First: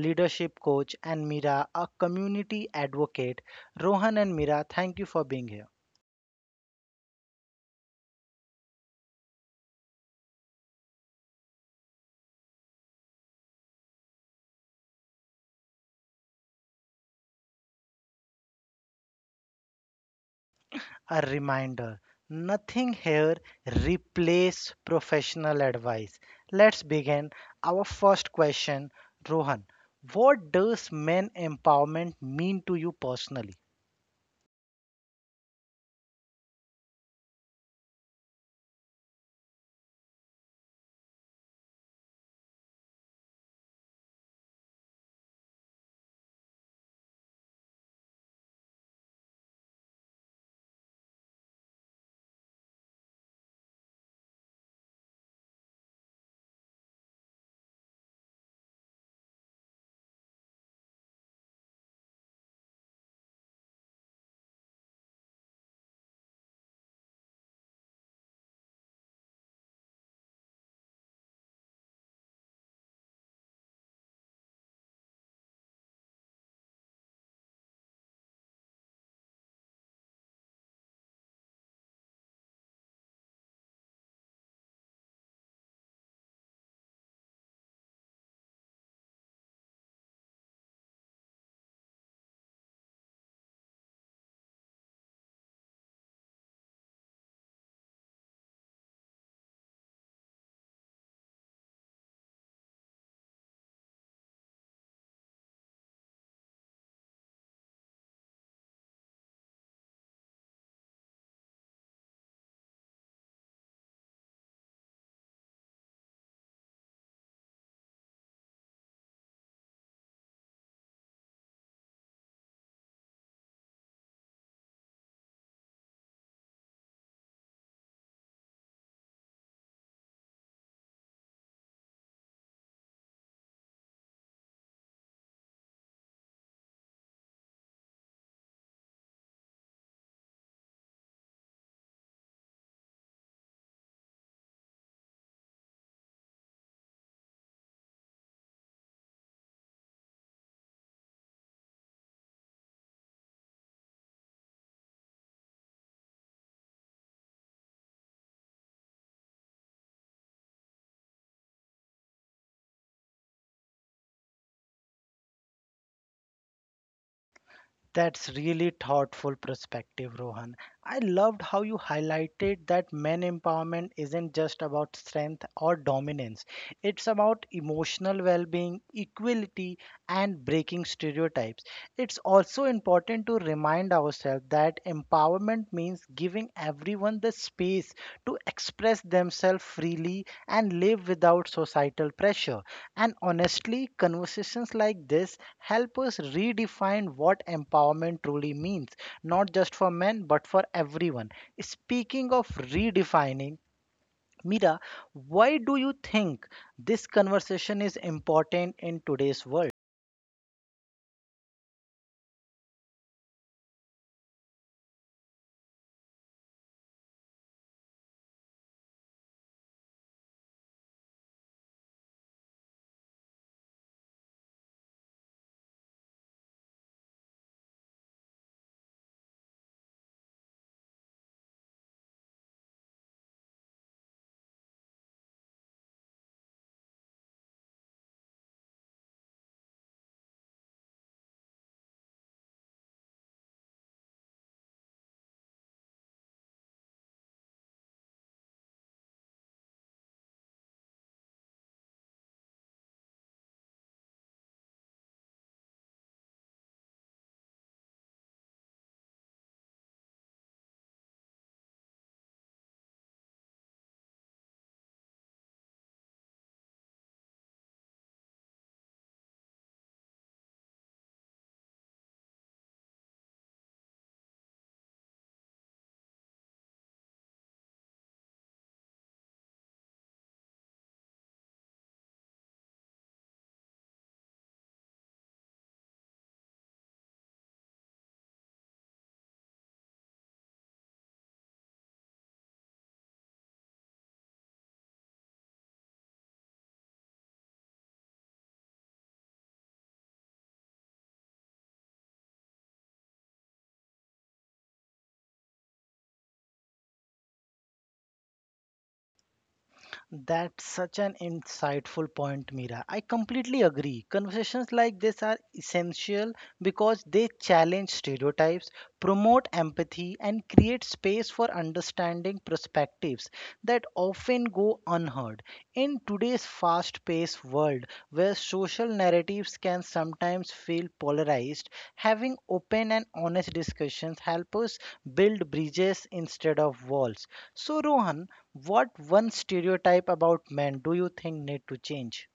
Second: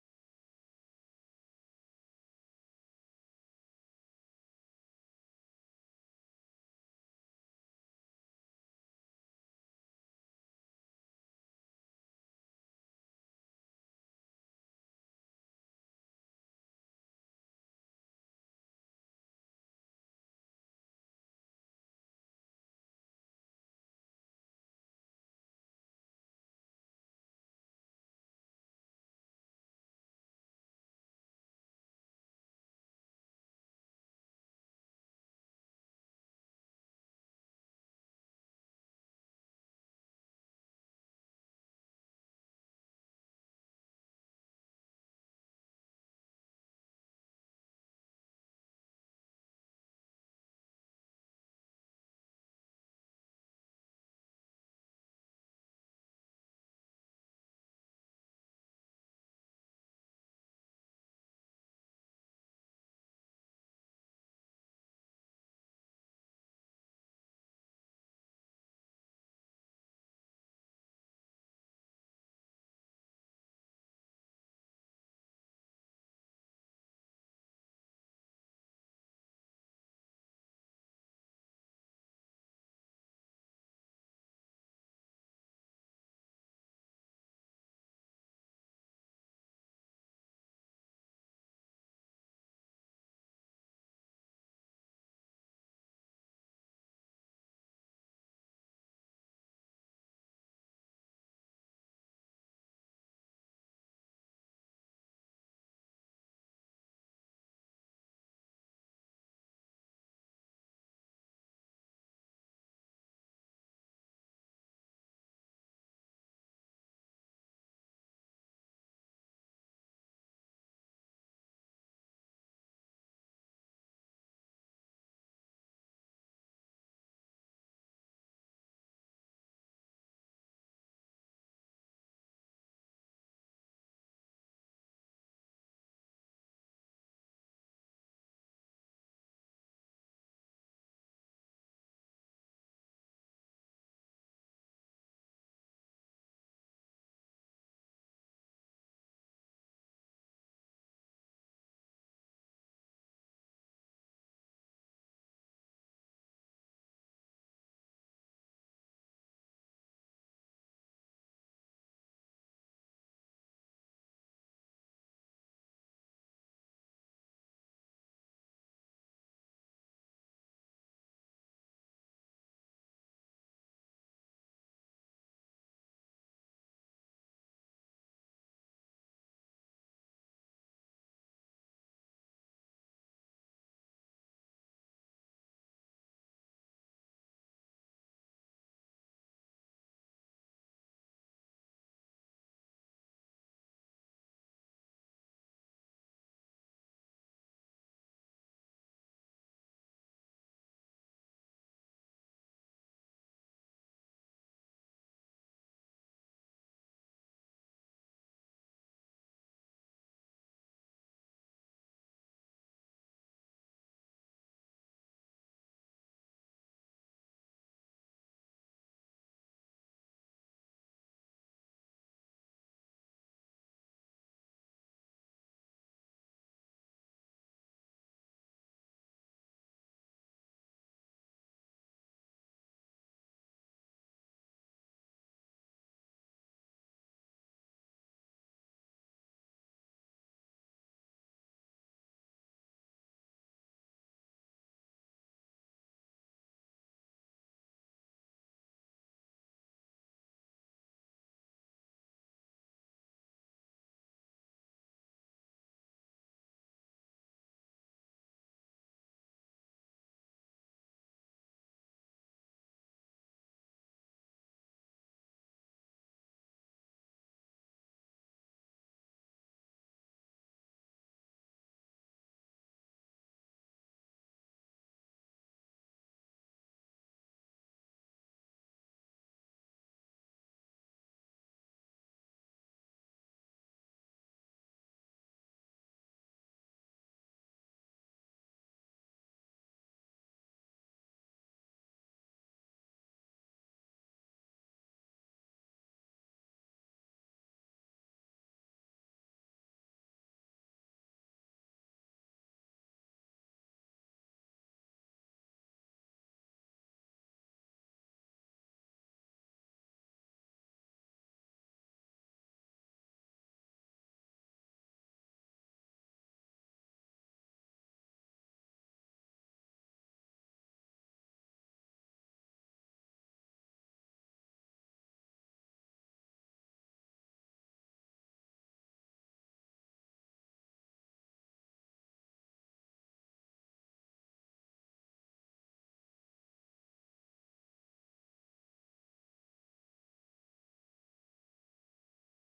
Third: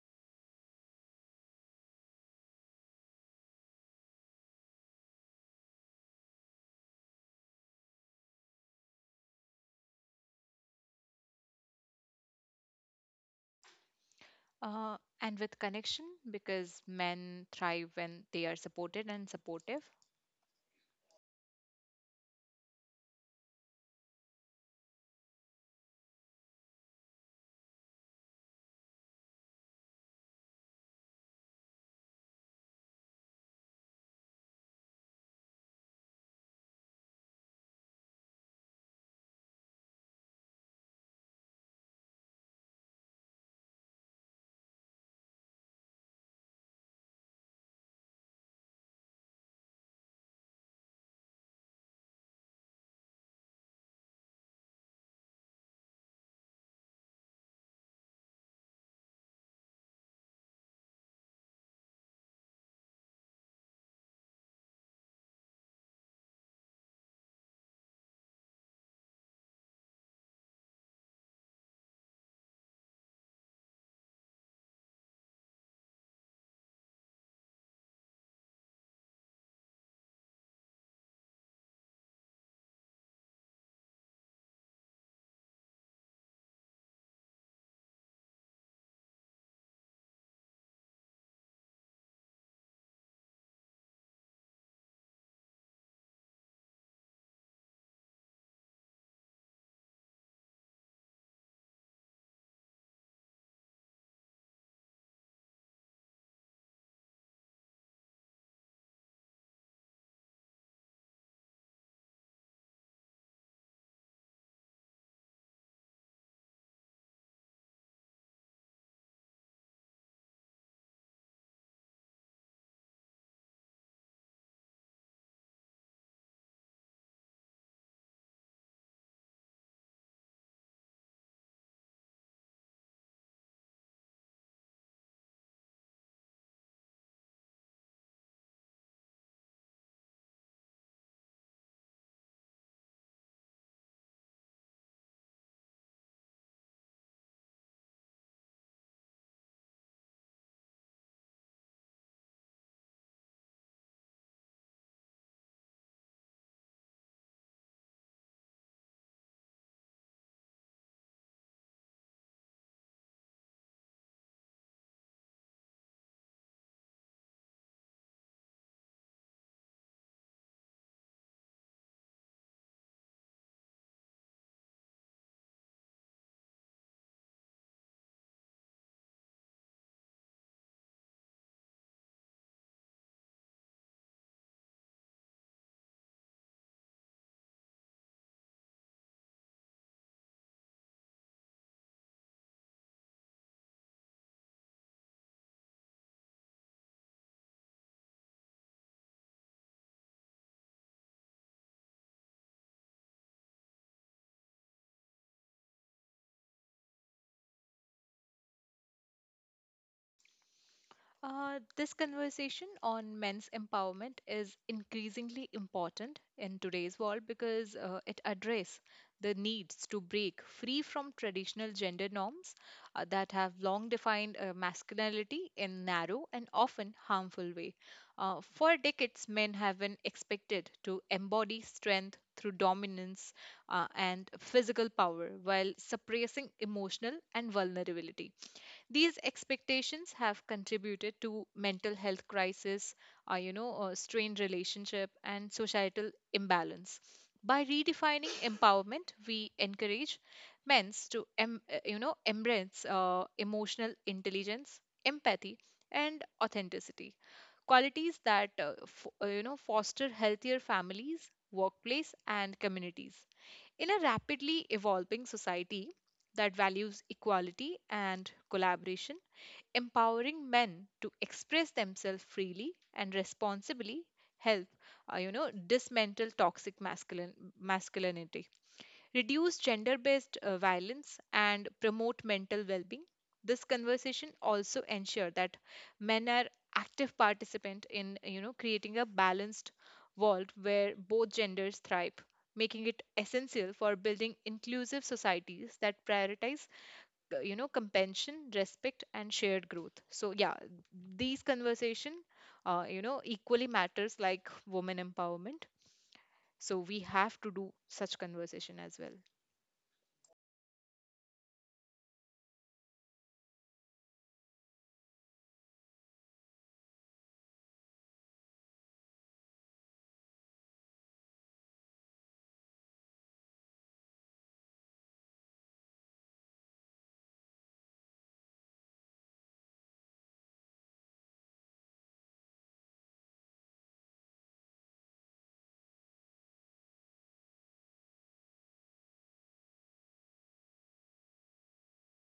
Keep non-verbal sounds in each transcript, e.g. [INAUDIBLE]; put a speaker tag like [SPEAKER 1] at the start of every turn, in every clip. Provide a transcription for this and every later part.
[SPEAKER 1] leadership coach, and Mira, a community advocate. Rohan and Mira, thank you for being here.
[SPEAKER 2] And with connection because men thrive when they are supported and supportive.
[SPEAKER 1] A reminder. Nothing here replaces professional advice. Let's begin our first question, Rohan. What does men empowerment mean to you personally? That's really thoughtful perspective, Rohan. I loved how you highlighted that men empowerment isn't just about strength or dominance. It's about emotional well-being, equality, and breaking stereotypes. It's also important to remind ourselves that empowerment means giving everyone the space to express themselves freely and live without societal pressure. And honestly, conversations like this help us redefine what empowerment truly means, not just for men but for everyone. Speaking of redefining, Mira, why do you think this conversation is important in today's world?
[SPEAKER 2] This conversation on men's empowerment is increasingly important in today's world because it addresses the needs to break free from traditional gender norms that have long defined masculinity in narrow and often harmful way. For decades, men have been expected to embody strength through dominance and physical power while suppressing emotional and vulnerability. These expectations have contributed to mental health crisis, strained relationship, and societal imbalance. By redefining [LAUGHS] empowerment, we encourage men to, embrace emotional intelligence, empathy, and authenticity, qualities that, foster healthier families, workplace, and communities. In a rapidly evolving society that values equality and collaboration, empowering men to express themselves freely and responsibly help dismantle toxic masculine masculinity reduce gender based violence, and promote mental well being. This conversation also ensure that men are active participant in, you know, creating a balanced world where both genders thrive, making it essential for building inclusive societies that prioritize compassion, respect, and shared growth. So yeah, these conversation equally matters like women empowerment, so we have to do such conversation as well.
[SPEAKER 1] That's such an insightful point, Mira. I completely agree. Conversations like this are essential because they challenge stereotypes, promote empathy, and create space for understanding perspectives that often go unheard. In today's fast paced world, where social narratives can sometimes feel polarized, having open and honest discussions help us build bridges instead of walls. So, Rohan, what one stereotype about men do you think need to change?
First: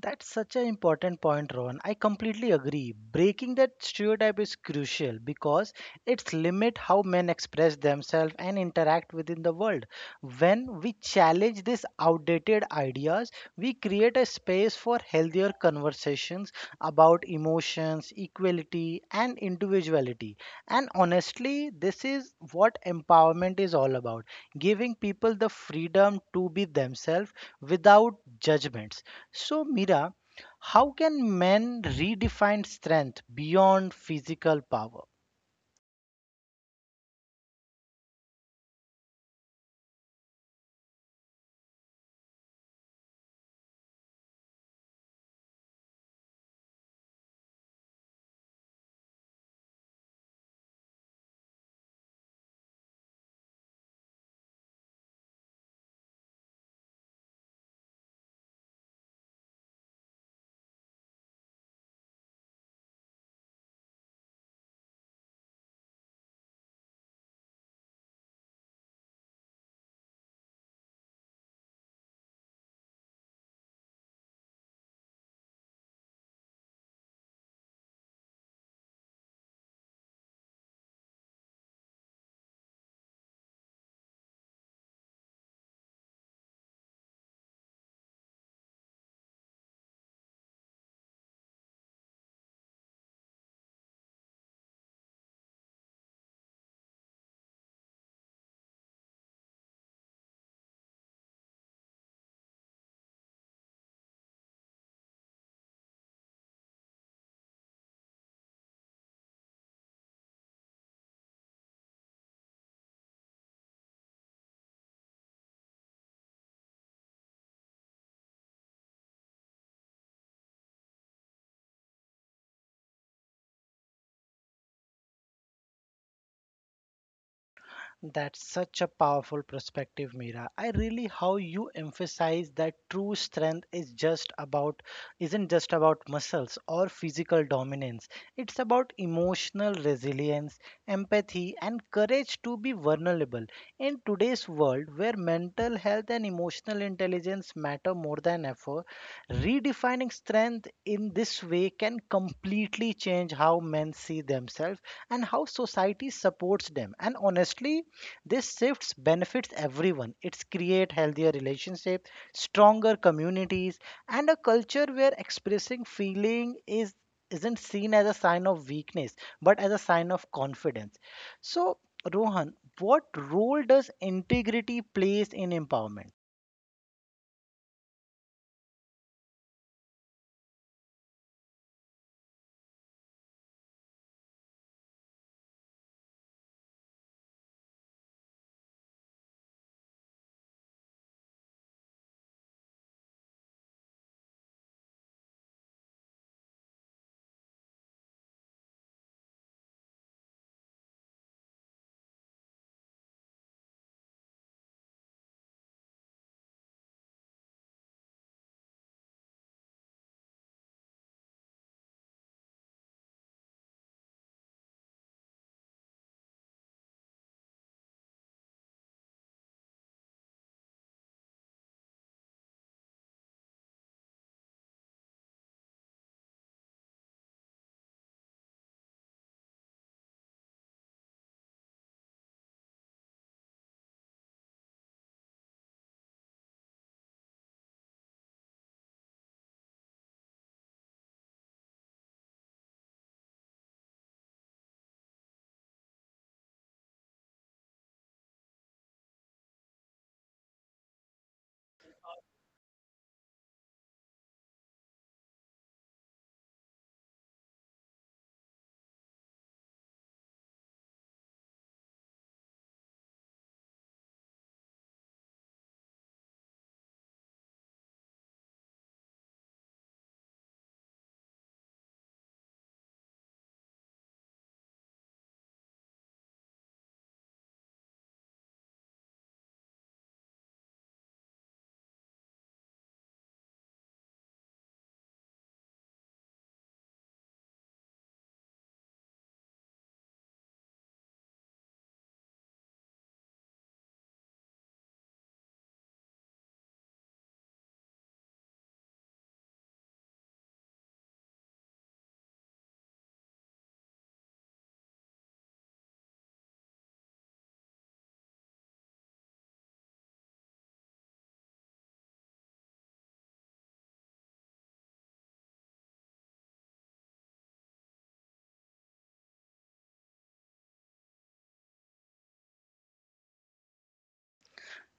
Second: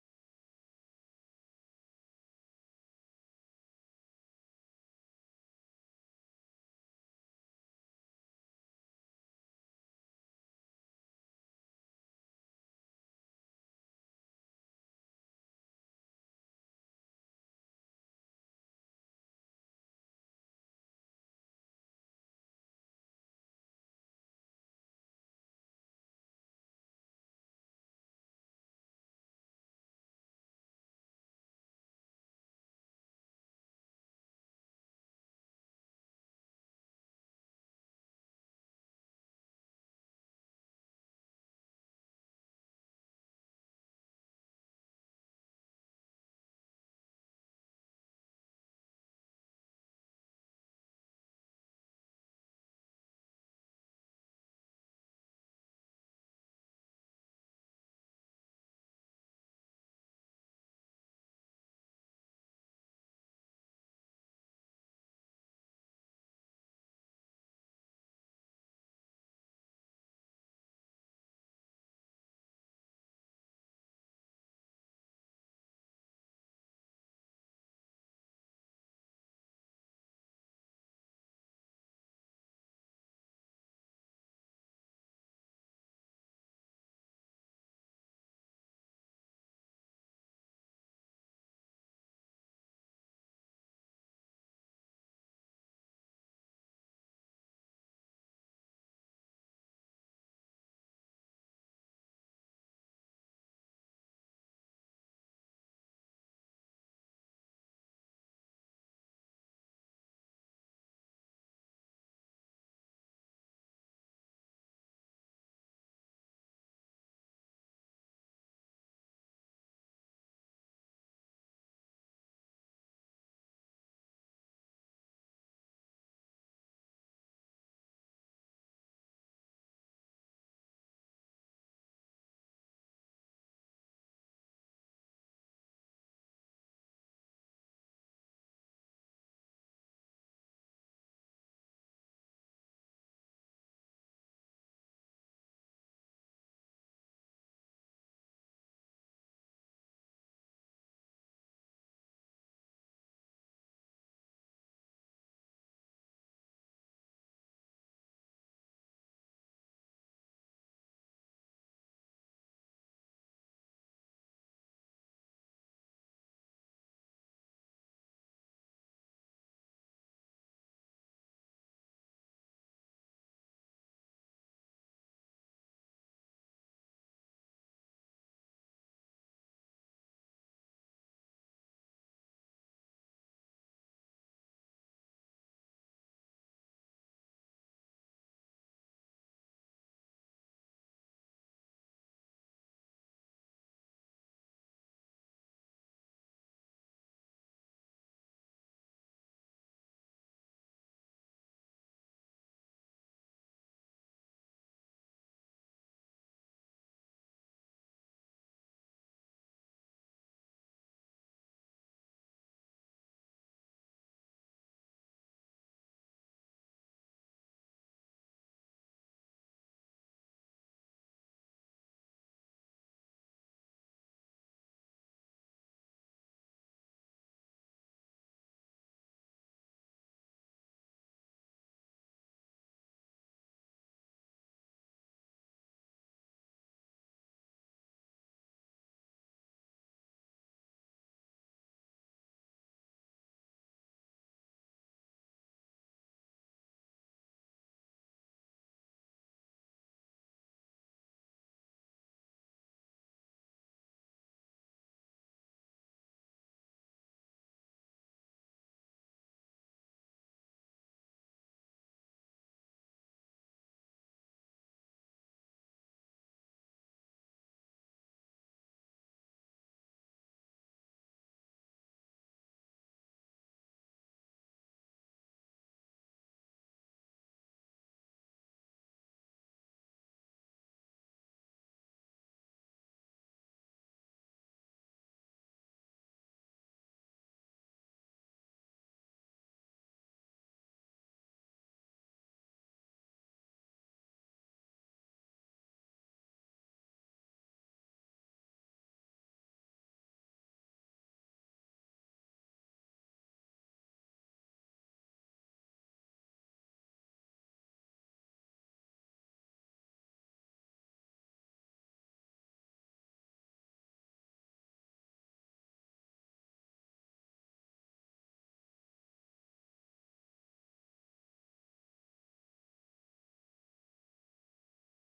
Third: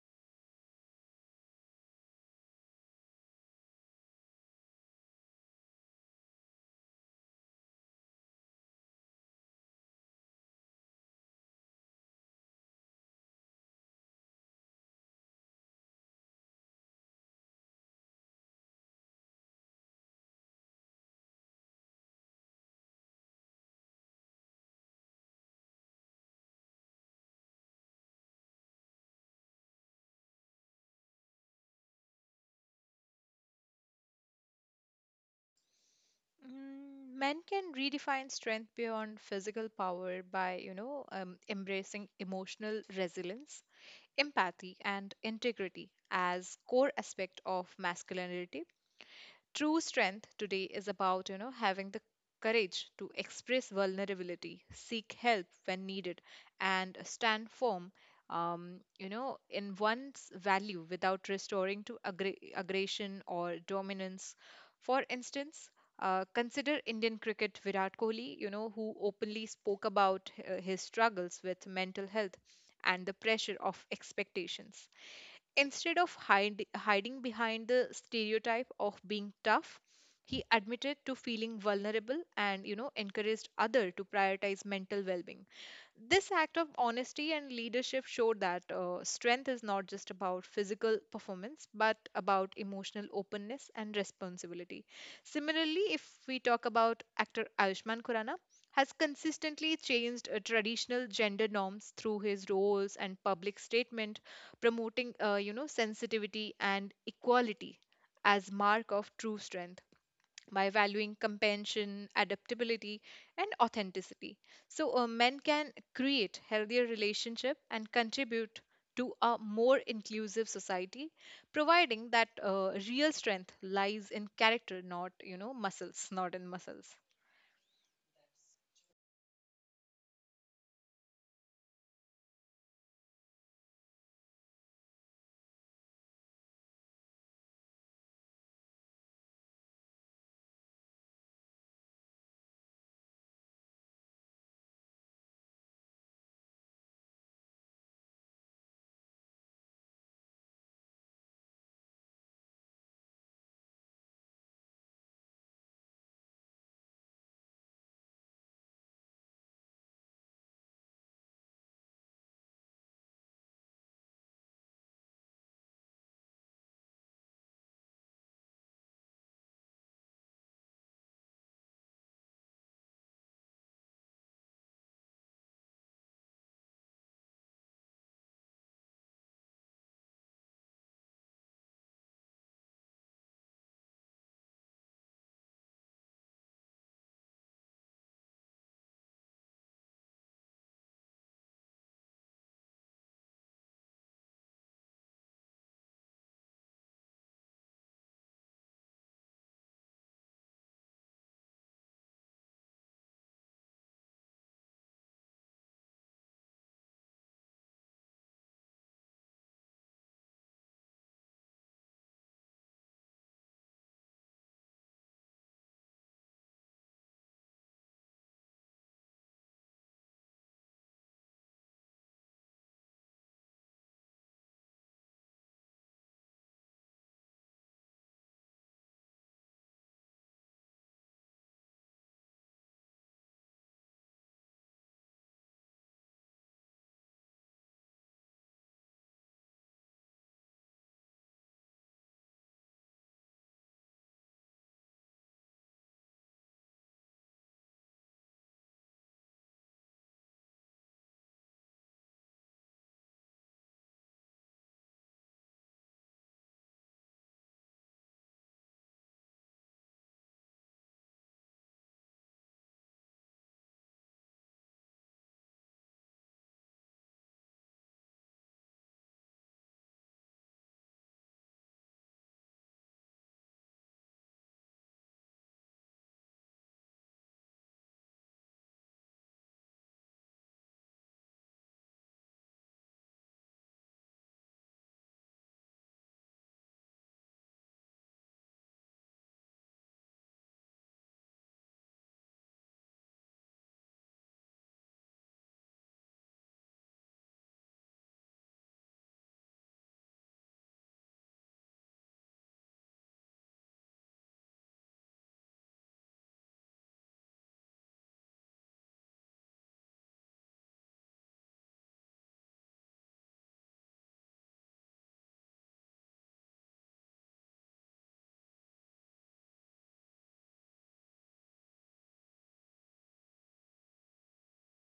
[SPEAKER 1] That's such an important point, Ron. I completely agree. Breaking that stereotype is crucial because it's limit how men express themselves and interact within the world. When we challenge these outdated ideas, we create a space for healthier conversations about emotions, equality, and individuality. And honestly, this is what empowerment is all about giving people the freedom to be themselves without judgments. So, Mira, how can men redefine strength beyond physical power?
[SPEAKER 2] Mm, men can redefine strength beyond physical power by, you know, embracing emotional resilience, empathy, and integrity as core aspect of masculinity. True strength today is about, you know, having the courage to express vulnerability, seek help when needed, and stand firm, you know, in one's value without restoring to aggression or dominance. For instance, consider Indian cricket Virat Kohli, you know, who openly spoke about his struggles with mental health and the pressure of expectations. Instead of hiding behind the stereotype of being tough, he admitted to feeling vulnerable and, you know, encouraged other to prioritize mental well-being. This act of honesty and leadership showed that strength is not just about physical performance, but about emotional openness and responsibility. Similarly, if we talk about actor Ayushmann Khurrana, has consistently changed traditional gender norms through his roles and public statement, promoting you know, sensitivity and equality as mark of true strength by valuing compassion, adaptability, and authenticity. So, men can create healthier relationship and contribute to a more inclusive society, providing that real strength lies in character, not, you know, not in muscles.
[SPEAKER 1] That's such a powerful perspective, Mira. I really how you emphasize that true strength is just about isn't just about muscles or physical dominance. It's about emotional resilience, empathy, and courage to be vulnerable. In today's world where mental health and emotional intelligence matter more than ever, redefining strength in this way can completely change how men see themselves and how society supports them. And honestly, this shifts benefits everyone. It's create healthier relationships, stronger communities, and a culture where expressing feeling is isn't seen as a sign of weakness, but as a sign of confidence. So, Rohan, what role does integrity plays in empowerment?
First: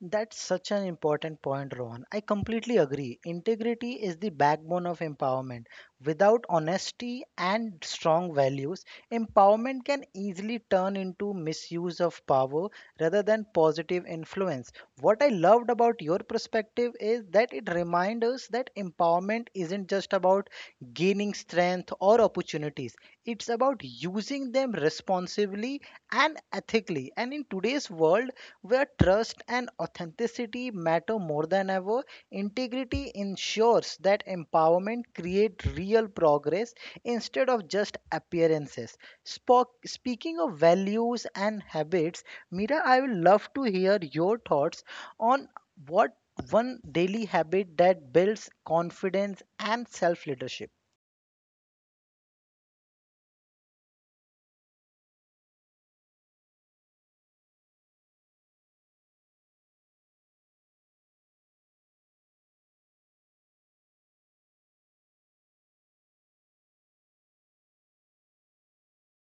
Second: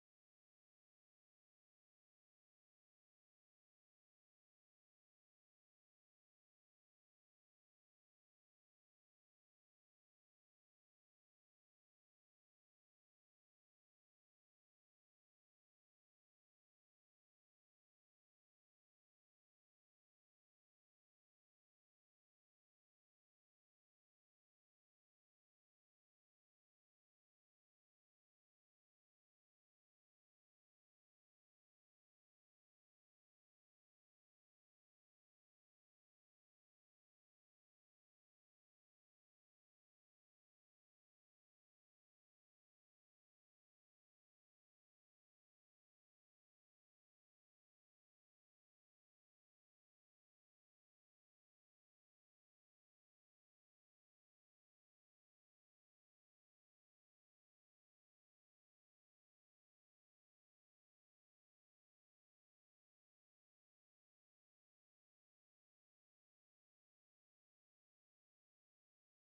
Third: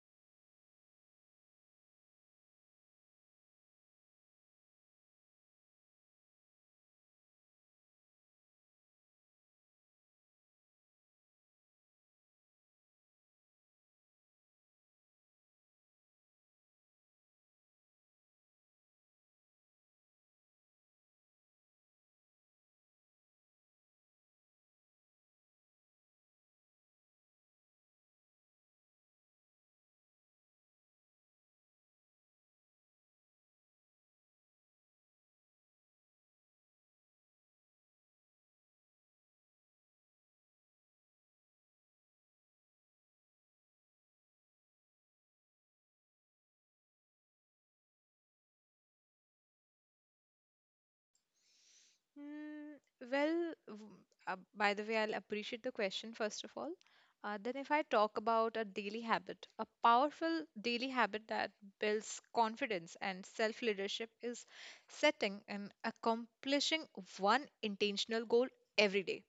[SPEAKER 1] That's such an important point, Rohan. I completely agree. Integrity is the backbone of empowerment. Without honesty and strong values, empowerment can easily turn into misuse of power rather than positive influence. What I loved about your perspective is that it reminds us that empowerment isn't just about gaining strength or opportunities, it's about using them responsibly and ethically. And in today's world, where trust and authenticity matter more than ever. Integrity ensures that empowerment creates real progress instead of just appearances. Spock, speaking of values and habits, Mira, I would love to hear your thoughts on what one daily habit that builds confidence and self leadership.
[SPEAKER 2] Mm, well, w- by the way, I'll appreciate the question first of all. Then, if I talk about a daily habit, a powerful daily habit that builds confidence and self leadership is setting and accomplishing one intentional goal every day,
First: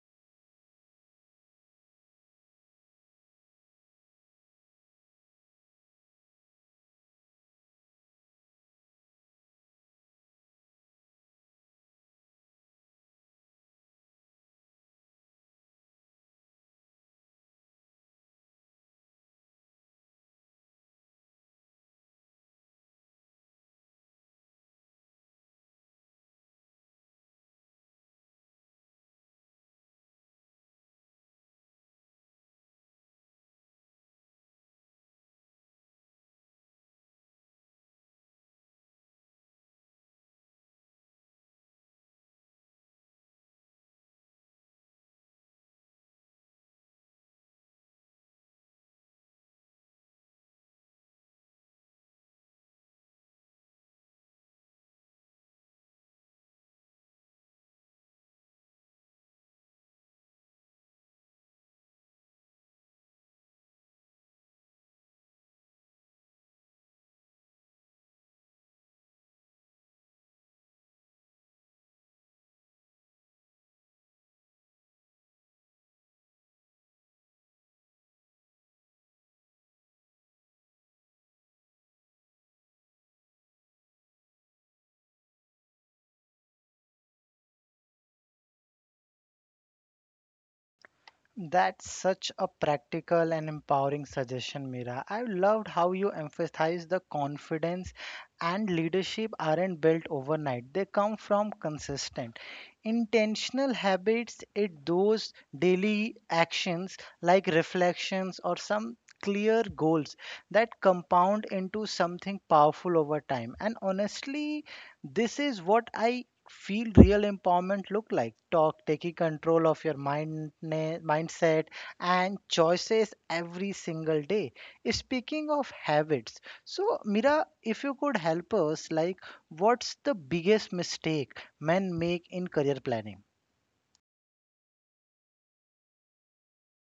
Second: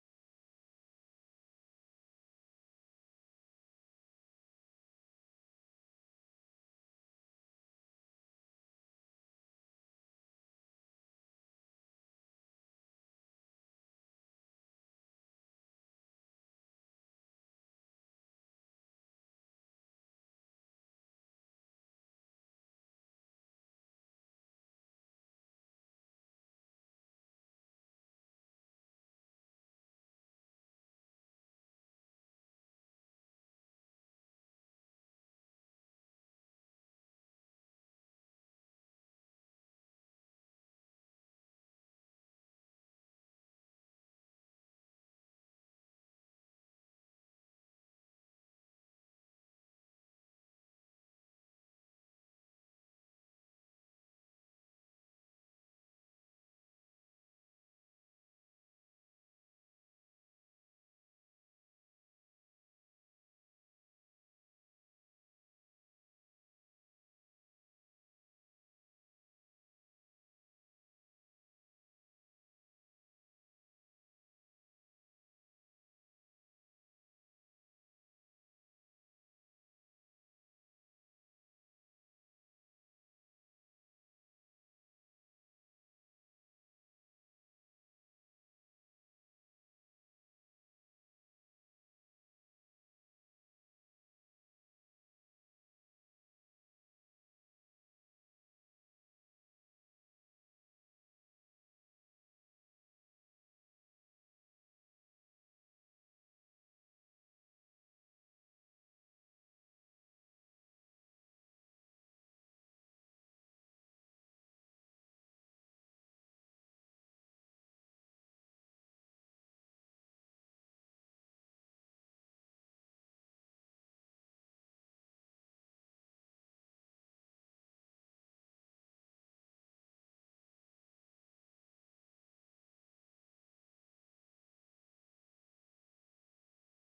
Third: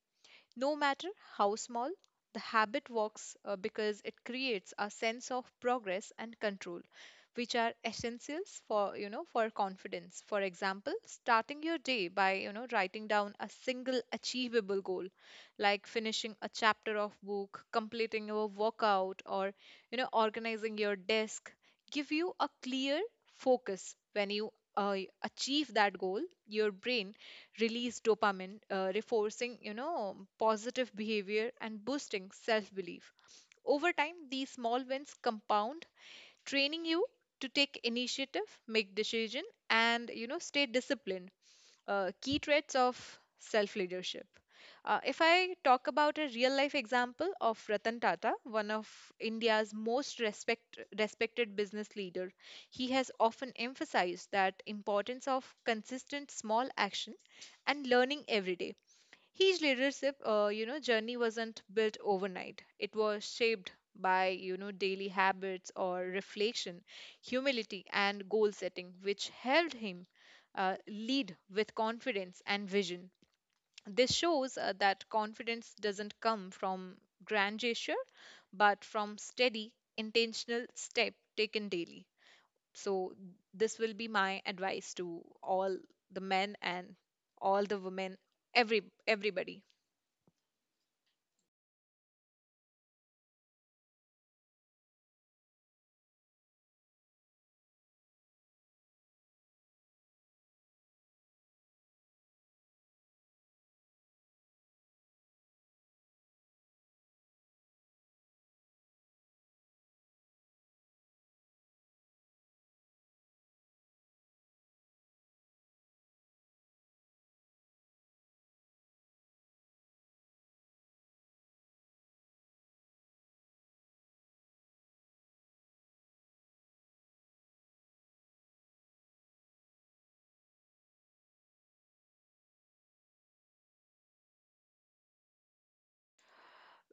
[SPEAKER 2] no matter how small. The habit works because it creates a sense of progress and control, which are essentials for, you know, for confidence. For example, starting your day by, you know, writing down a single achievable goal, like finishing a chapter of book, completing your workout, or, you know, organizing your desk, give you a clear focus. When you uh, achieve that goal, your brain release dopamine, reinforcing, you know, positive behavior and boosting self-belief. Over time, these small wins compound, training you to take initiative, make decision, and, you know, stay disciplined, key traits of self leadership. If I talk about a real life example of Ratan Tata, one of India's respected business leader, he has often emphasized that importance of consistent small action and learning every day. His leadership, you know, journey wasn't built overnight. It was shaped by, you know, daily habits or reflection, humility, and goal setting, which helped him lead with confidence and vision. This shows that confidence doesn't come from grand gesture, but from steady, intentional step taken daily. So this will be my advice to all the men and all the women, every everybody.
[SPEAKER 1] That's such a practical and empowering suggestion, Mira. I loved how you emphasized the confidence and leadership aren't built overnight. They come from consistent, intentional habits. It those daily actions like reflections or some clear goals that compound into something powerful over time. And honestly, this is what I feel real empowerment look like talk taking control of your mindset and choices every single day. Speaking of habits, so Mira, if you could help us like, what's the biggest mistake men make in career planning?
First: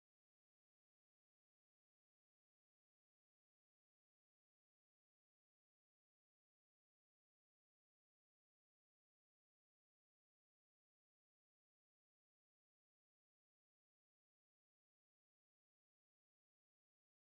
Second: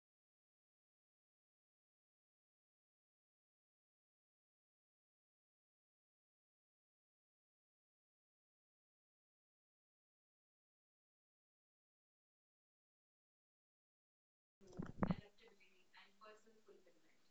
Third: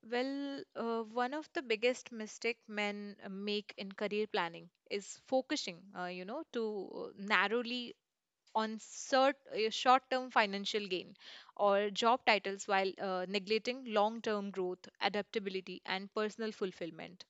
[SPEAKER 2] Well, one of the biggest mistake men make in career planning is focusing, you know, to narrowly on short-term financial gain or job titles while neglecting long-term growth, adaptability, and personal fulfillment.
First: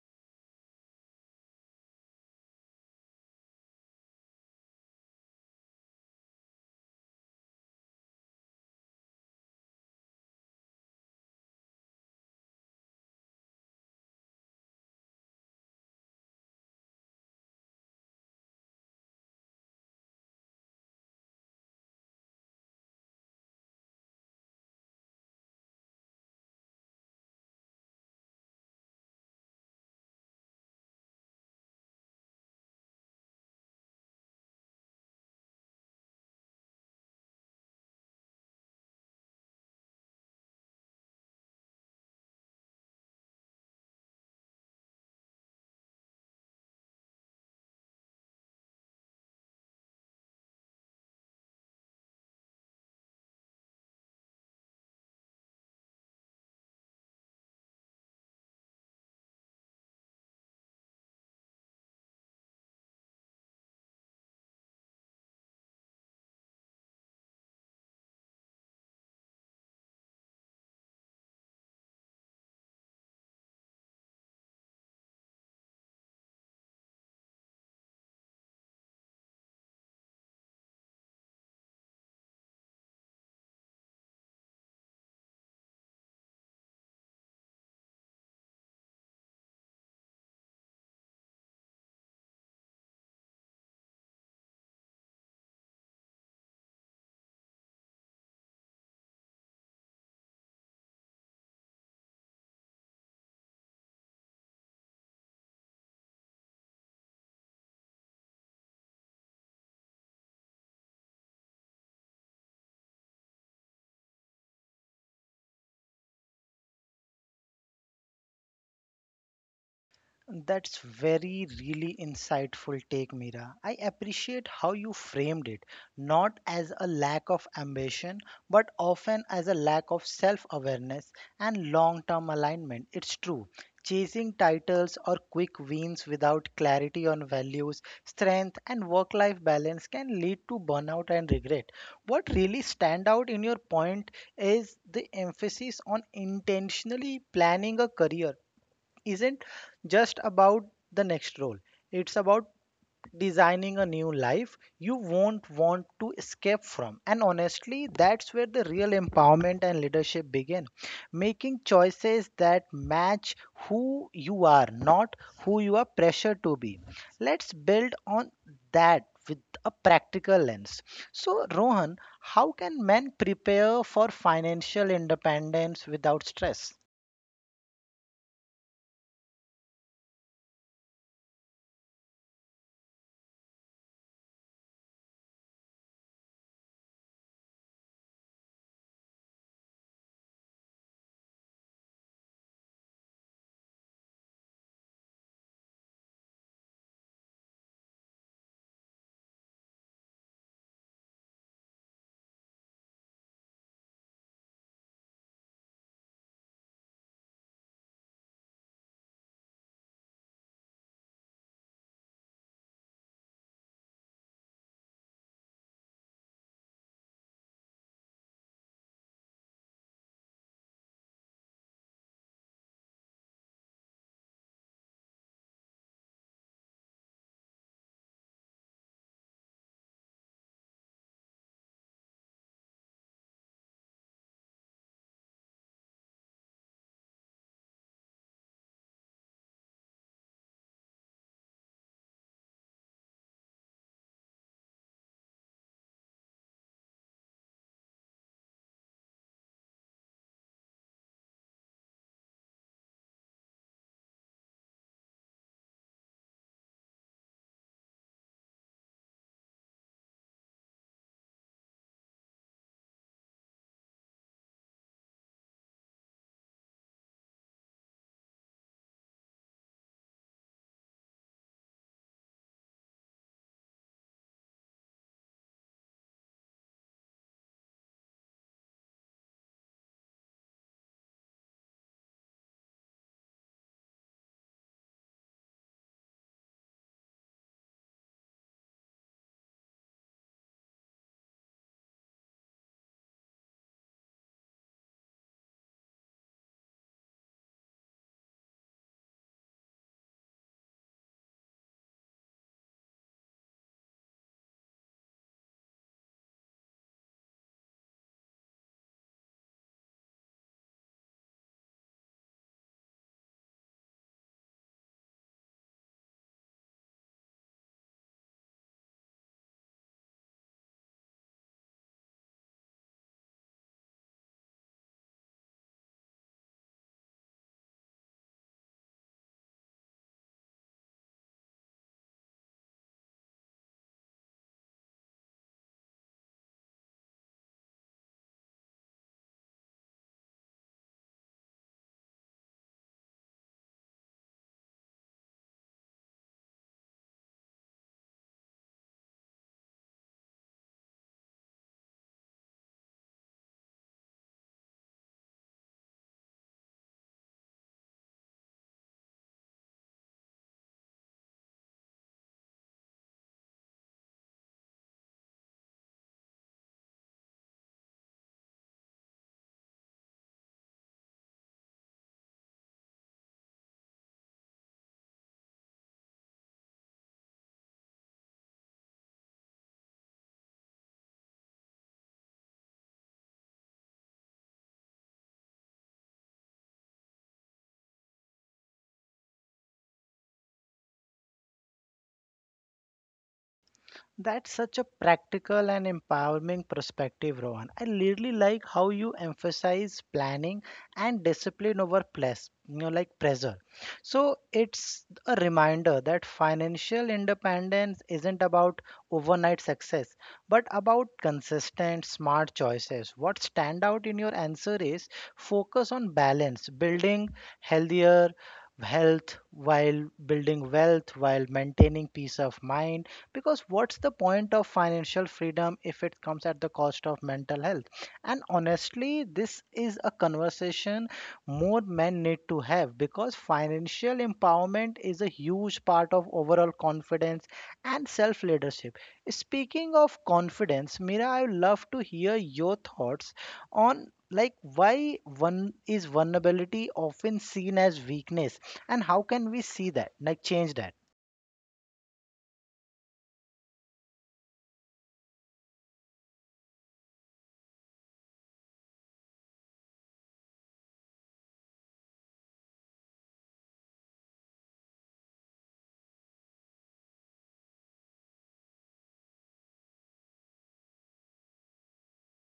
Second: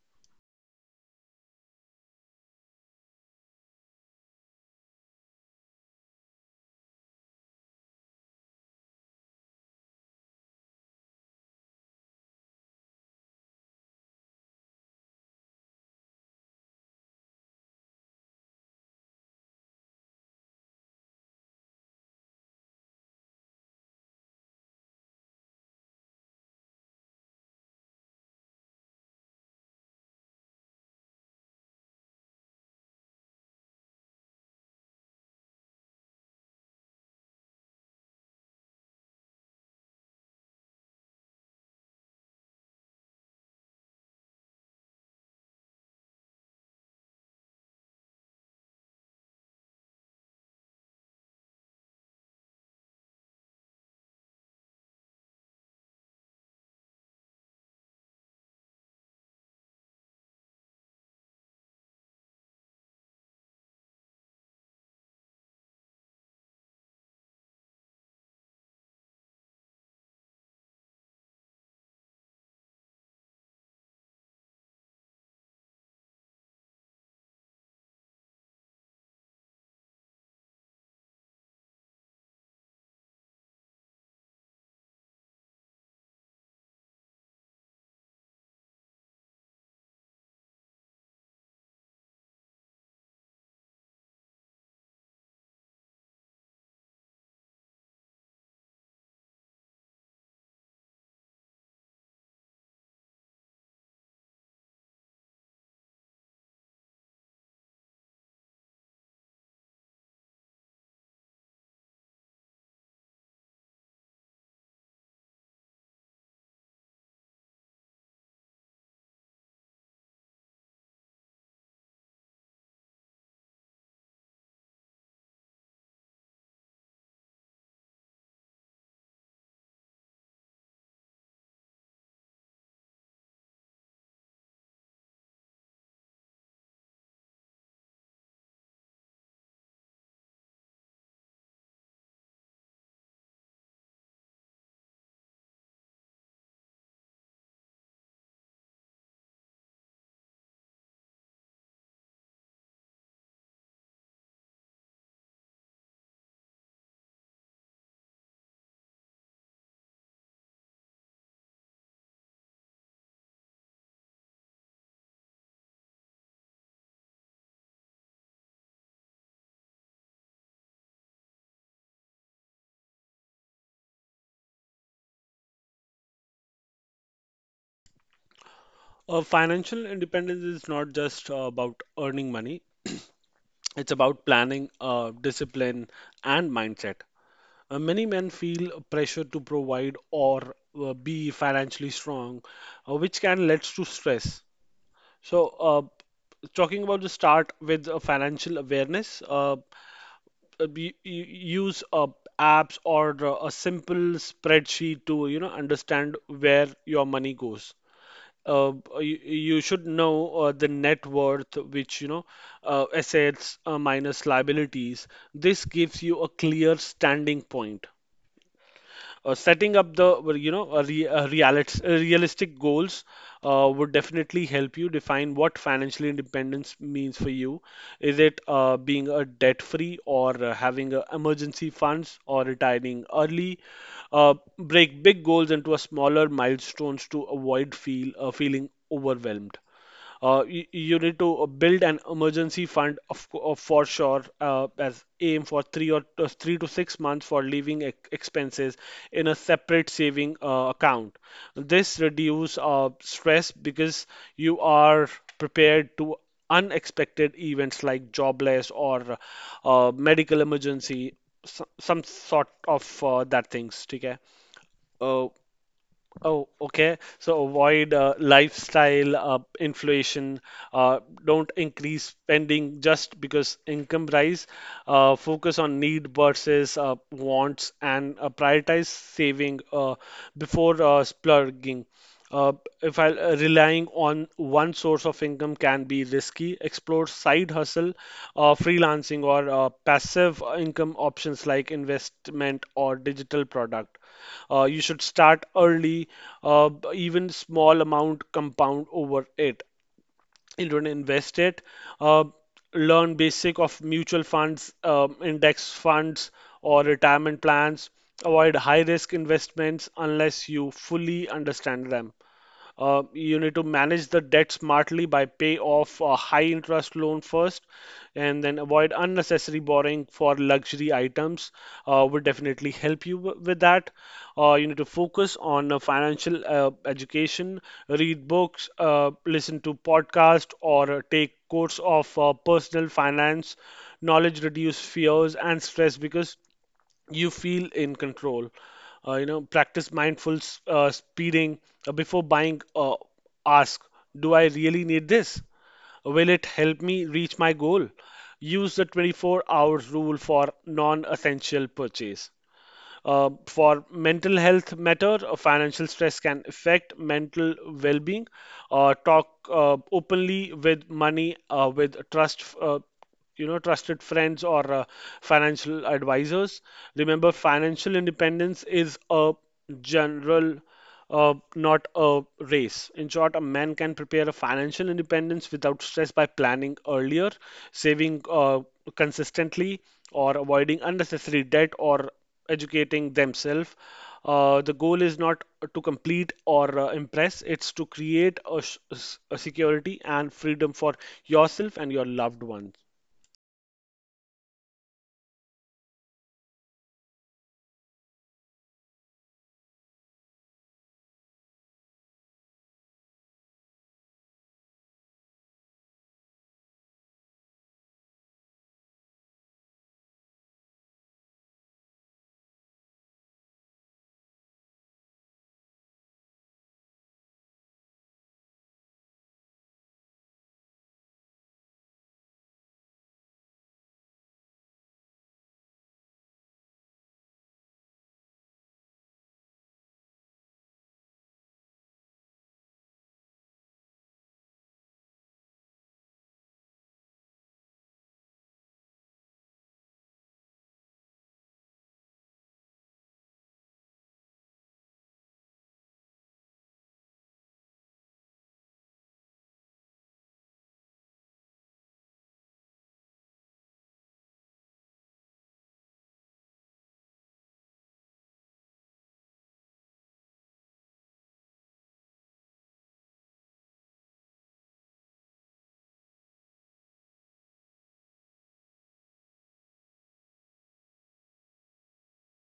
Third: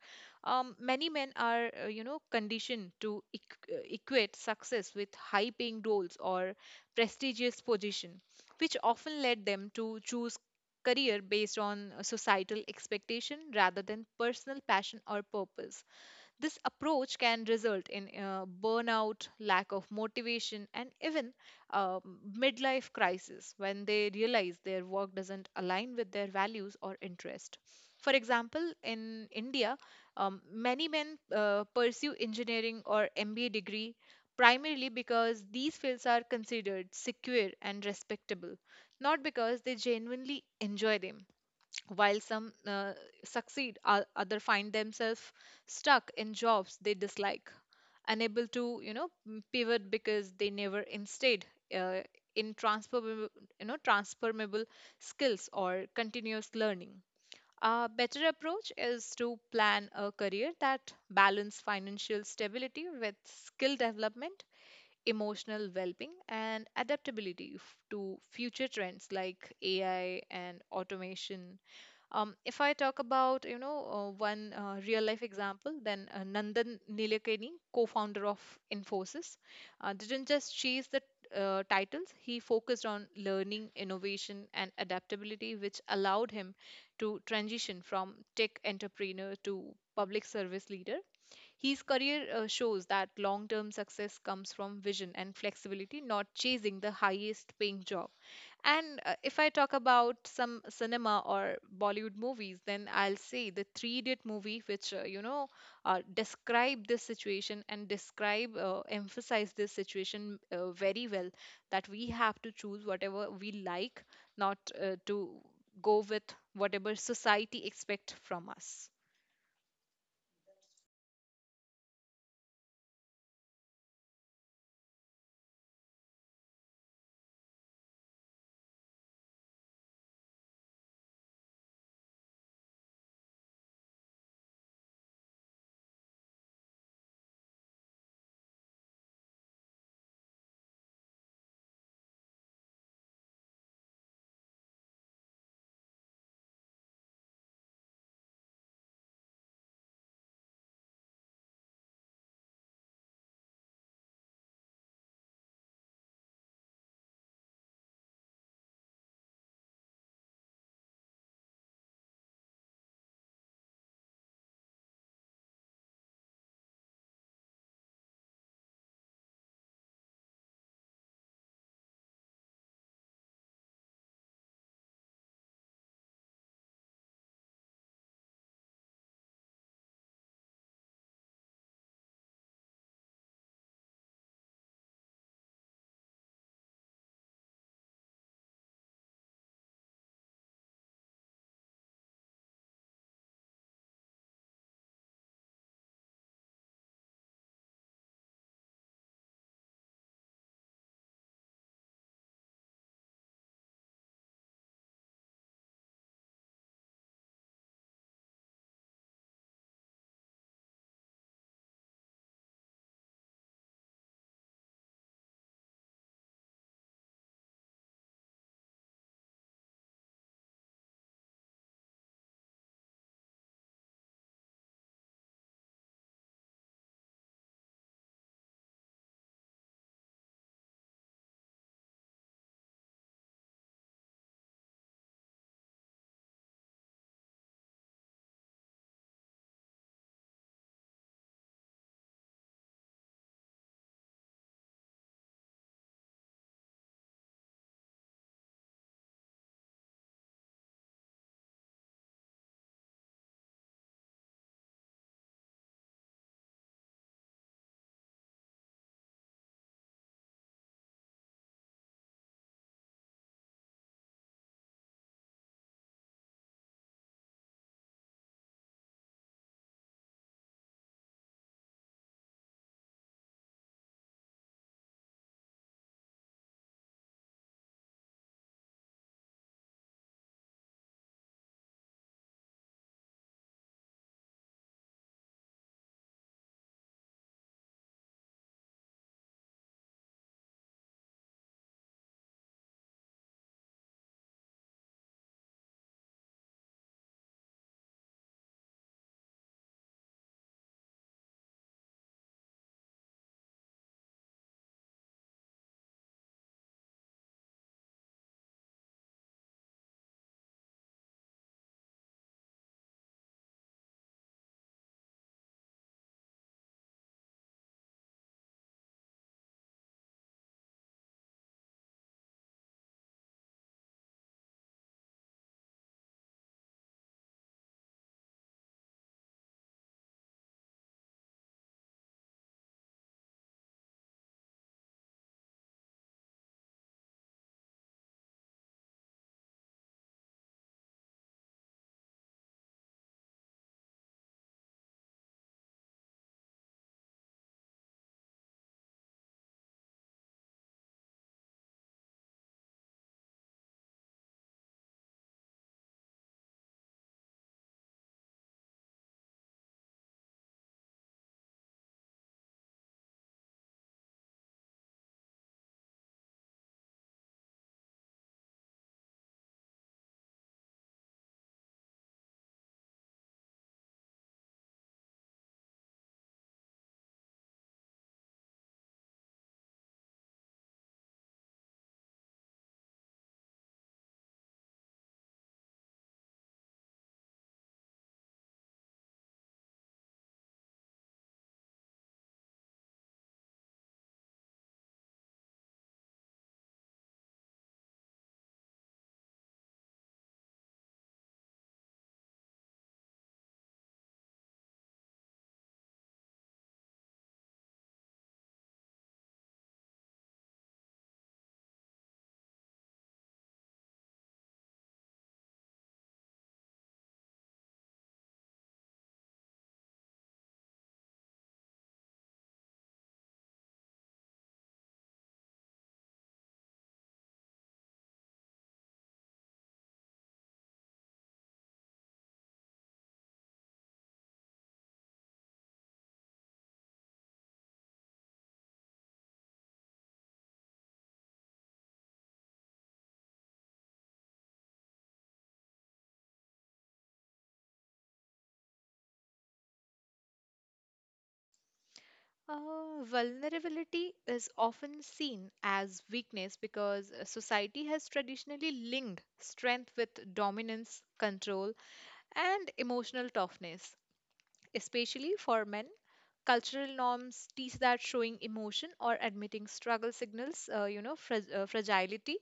[SPEAKER 2] Many men are, conditioned to equate success with high-paying roles or prestigious position, which often led them to choose career based on societal expectation rather than personal passion or purpose. This approach can result in burnout, lack of motivation, and even um, midlife crisis when they realize their work doesn't align with their values or interest. For example, in India, many men pursue engineering or MBA degree primarily because these fields are considered secure and respectable, not because they genuinely enjoy them. While some succeed, other find themselves stuck in jobs they dislike, unable to, you know, pivot because they never instead uh, in transferable, you know, transformable skills or continuous learning. A better approach is to plan a career that balance financial stability with skill development, emotional well-being, and adaptability to future trends like ai and automation. If I talk about, you know, one real life example, then Nandan Nilekani, co-founder of Infosys, didn't just chase the titles. He focused on learning, innovation, and adaptability, which allowed him to transition from tech entrepreneur to public service leader. His career shows that long term success comes from vision and flexibility, not chasing the highest paying job. And if I talk about some cinema or Bollywood movies, then I'll say the Three Idiot movie, which describe this situation and describe emphasize this situation very well. That we have to choose whatever we like, not to go with whatever society expect from us.
[SPEAKER 1] That's very really insightful take, Mira. I appreciate how you framed it, not as a lack of ambition, but often as a lack of self awareness and long term alignment. It's true. Chasing titles or quick wins without clarity on values, strength, and work life balance can lead to burnout and regret. What really stand out in your point is the emphasis on intentionally planning a career isn't just about the next role. It's about designing a new life you won't want to escape from. And honestly, that's where the real empowerment and leadership begin. Making choices that match who you are, not who you are pressured to be. Let's build on that with a practical lens. So, Rohan, how can men prepare for financial independence without stress?
[SPEAKER 3] Financial independence is not just about earning money, it's about planning, discipline, and mindset. Many men feel pressure to provide or be financially strong, which can lead to stress. So, uh, Talking about the start with financial awareness, you use apps or a simple spreadsheet to you know understand where your money goes uh, you should know the net worth, which you know, assets minus liabilities. This gives you a clear standing point setting up the well, you know a realistic goals would definitely help you define what financial independence means for you. Is it being a debt free or having emergency funds or retiring early? Break big goals into a smaller milestones to avoid feeling overwhelmed. You need to build an emergency fund of for sure as aim for 3 to 6 months for living expenses in a separate saving account. This reduce stress because you are prepared to unexpected events like jobless or medical emergency, some sort of that things. ठीक है. Oh, okay. So avoid lifestyle inflation. Uh, don't increase spending just because income rise. Focus on need versus wants and prioritize saving before splurging. Uh, if I Relying on one source of income can be risky. Explore side hustle, freelancing, or passive income options like investment or digital product. You should start early, even small amount compound over it. You don't invest it. Uh, Learn basic of mutual funds, index funds, or retirement plans. Avoid high risk investments unless you fully understand them. You need to manage the debt smartly by pay off a high interest loan first and then avoid unnecessary borrowing for luxury items would definitely help you with that. You need to focus on financial education, read books, listen to podcasts, or take course of personal finance. Knowledge reduce fears and stress because you feel in control. You know, practice mindful speeding before buying. Ask, do I really need this? Will it help me reach my goal? Use the 24 hours rule for non-essential purchase. For mental health matter, financial stress can affect mental well-being. Talk openly with money, with trust, you know, trusted friends or financial advisors. Remember, financial independence is a general, not a race. In short, a man can prepare a financial independence without stress by planning earlier, saving consistently, or avoiding unnecessary debt or educating themselves. The goal is not to complete or impress. It's to create a security and freedom for yourself and your loved ones.
[SPEAKER 1] That's such a practical and empowering perspective, Rohan. I really like how you emphasize planning and discipline over plus, like pressure. So it's a reminder that financial independence isn't about overnight success, but about consistent, smart choices. What stand out in your answer is focus on balance, building healthier health while building wealth while maintaining peace of mind, because what's the point of financial freedom if it comes at the cost of mental health? And honestly, this is a conversation more men need to have, because financial empowerment is a huge part of overall confidence and self leadership. Speaking of confidence, Mira, I would love to hear your thoughts on like, why one is vulnerability often seen as weakness, and how can we see that like change that?
[SPEAKER 2] Vulnerability is often seen as weakness because society has traditionally linked strength with dominance, control, and emotional toughness, especially for men. Cultural norms teach that showing emotion or admitting struggle signals, fragility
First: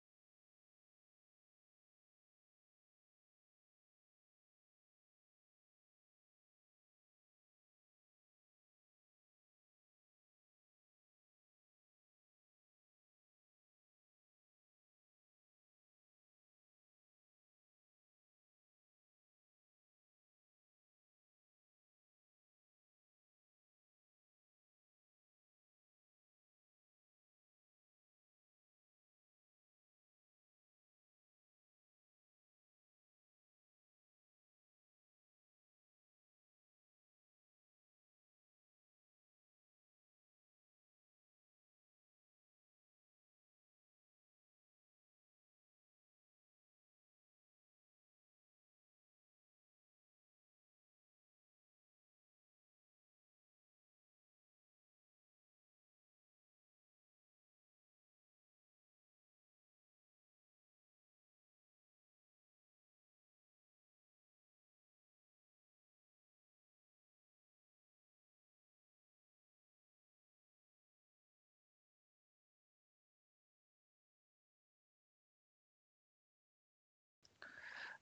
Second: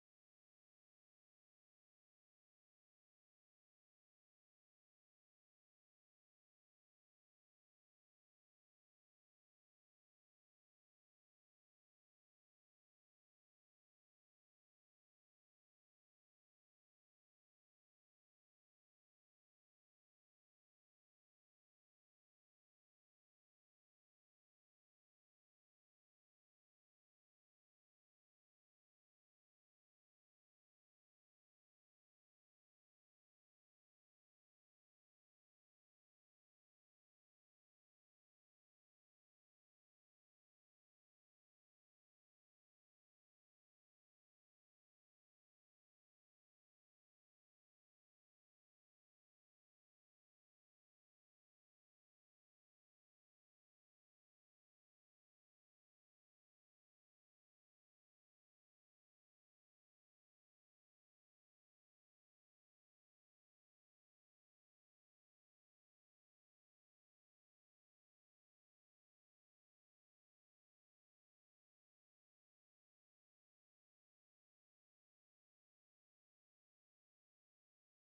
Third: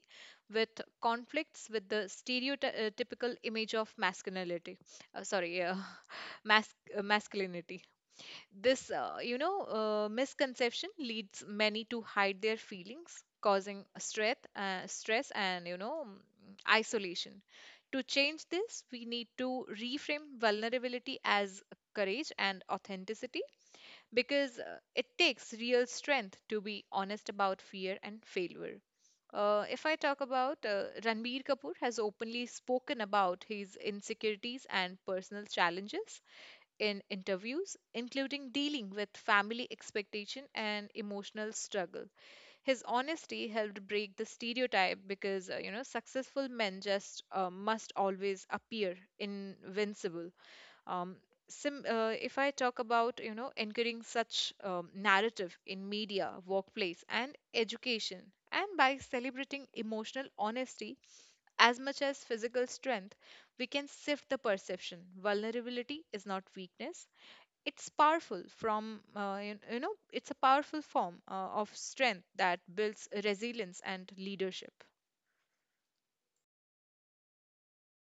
[SPEAKER 2] with conflicts with the stereotypical image of masculinity. Sorry, [LAUGHS] masculinity. This, misconception leads many to hide their feelings, causing stress and, you know, isolation. To change this, we need to reframe vulnerability as courage and authenticity because it takes real strength to be honest about fear and failure. If I talk about Ranbir Kapoor has openly spoken about his insecurities and personal challenges in interviews, including dealing with family expectation and emotional struggle. His honesty helped break the stereotype because you know, successful men just must always appear invincible. Um, if I talk about, you know, encouraging such narrative in media, workplace, and education, and by celebrating emotional honesty as much as physical strength, we can sift the perception. Vulnerability is not weakness; it's powerful from you you know it's a powerful form of strength that builds resilience and leadership.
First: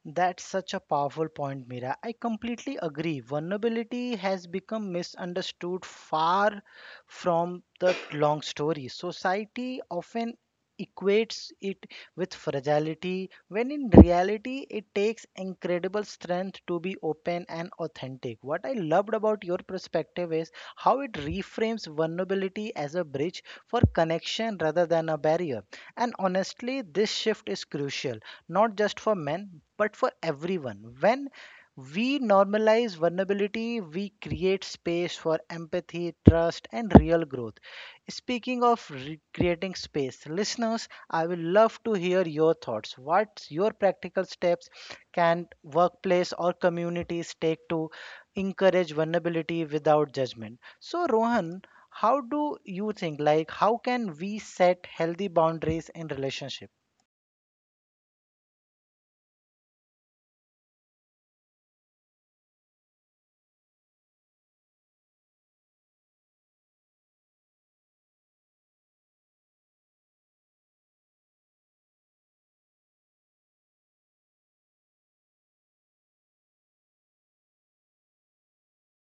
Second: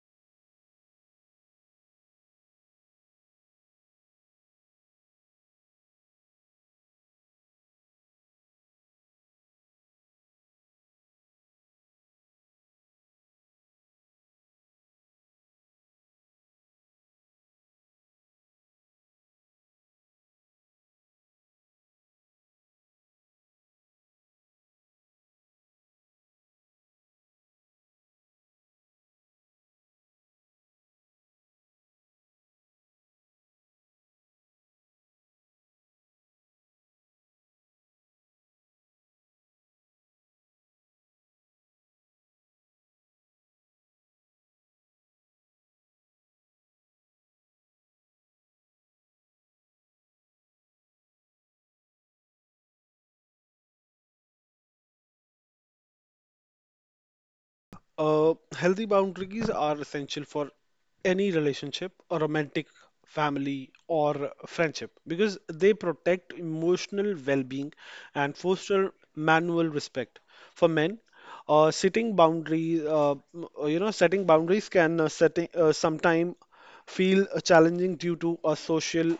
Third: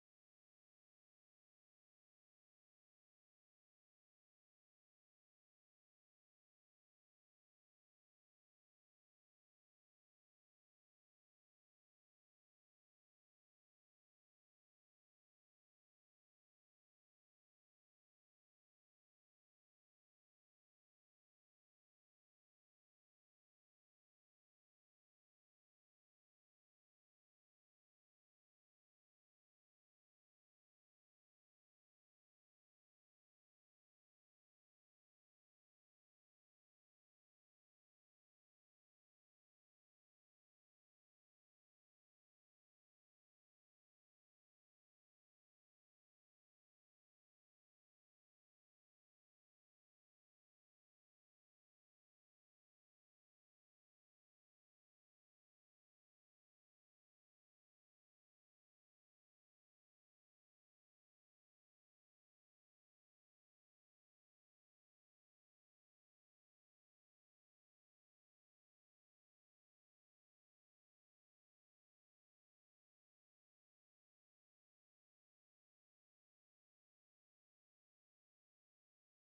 [SPEAKER 1] That's such a powerful point, Mira. I completely agree. Vulnerability has become misunderstood far from the long story. Society often equates it with fragility, when in reality, it takes incredible strength to be open and authentic. What I loved about your perspective is how it reframes vulnerability as a bridge for connection rather than a barrier. And honestly, this shift is crucial not just for men, but for everyone. When we normalize vulnerability, we create space for empathy, trust, and real growth. Speaking of creating space, listeners, I will love to hear your thoughts. What's your practical steps can workplace or communities take to encourage vulnerability without judgment? So, Rohan, how do you think? Like, how can we set healthy boundaries in relationships?
[SPEAKER 3] Healthy boundaries are essential for any relationship, a romantic family or friendship, because they protect emotional well-being and foster manual respect. For men, setting boundaries, you know, setting boundaries can setting sometime feel challenging due to a social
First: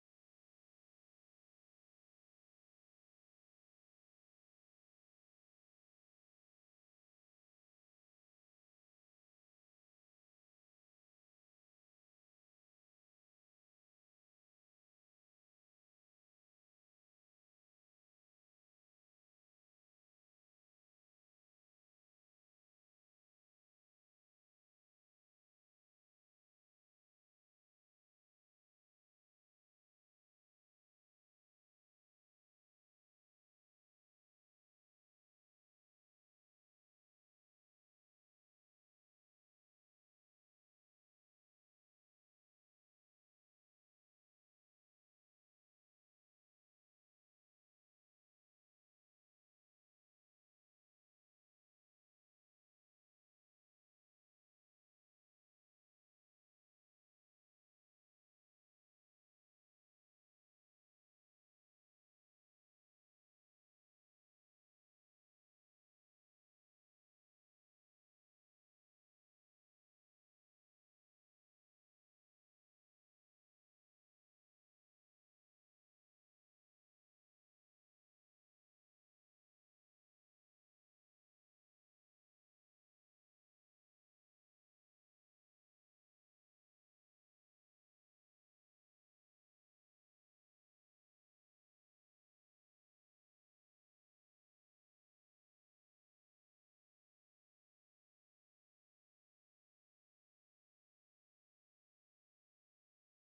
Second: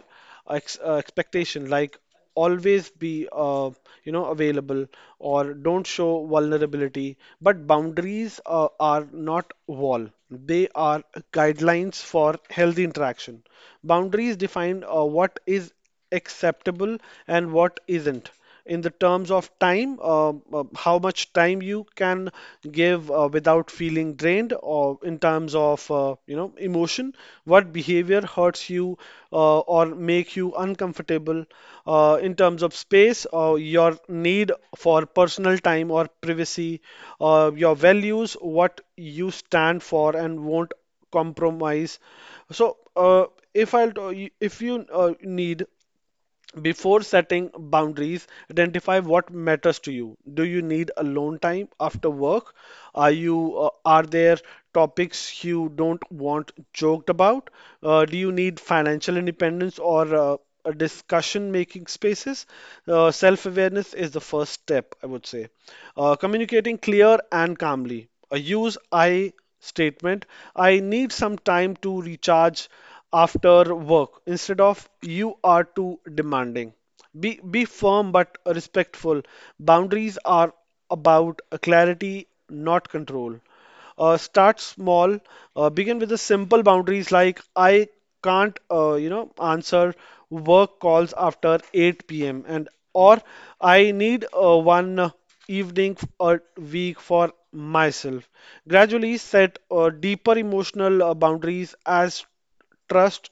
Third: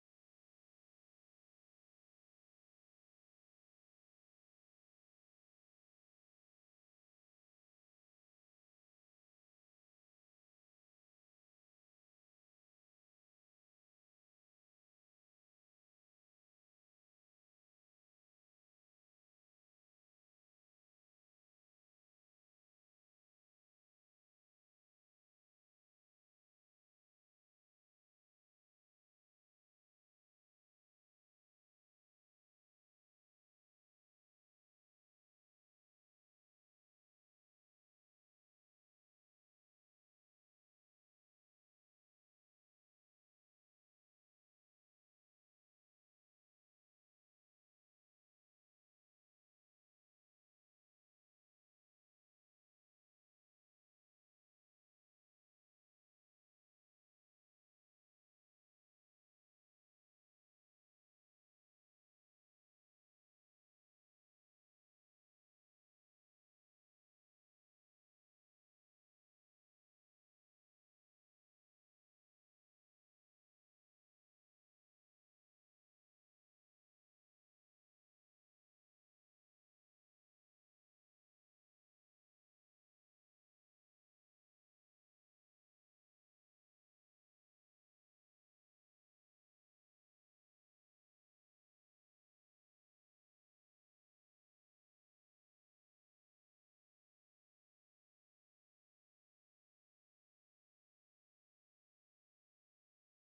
[SPEAKER 3] expectation like always be you know available or don't show vulnerability, but boundaries are not wall, they are guidelines for healthy interaction. Boundaries define what is acceptable and what isn't, in the terms of time. How much time you can give without feeling drained, or in terms of you know emotion, what behavior hurts you or make you uncomfortable, in terms of space, your need for personal time or privacy, your values, what you stand for and won't compromise. So if I'll t- If you need, before setting boundaries, identify what matters to you. Do you need alone time after work? Are there topics you don't want joked about? Do you need financial independence or a discussion making spaces? Self-awareness is the first step, I would say. Communicating clear and calmly. Use I statement. I need some time to recharge after work instead of you are too demanding. Be firm but respectful. Boundaries are about clarity, not control. Start small. Begin with the simple boundaries like I can't, you know, answer work calls after 8 p.m. and or I need one evening a week for myself. Gradually set deeper emotional boundaries as trust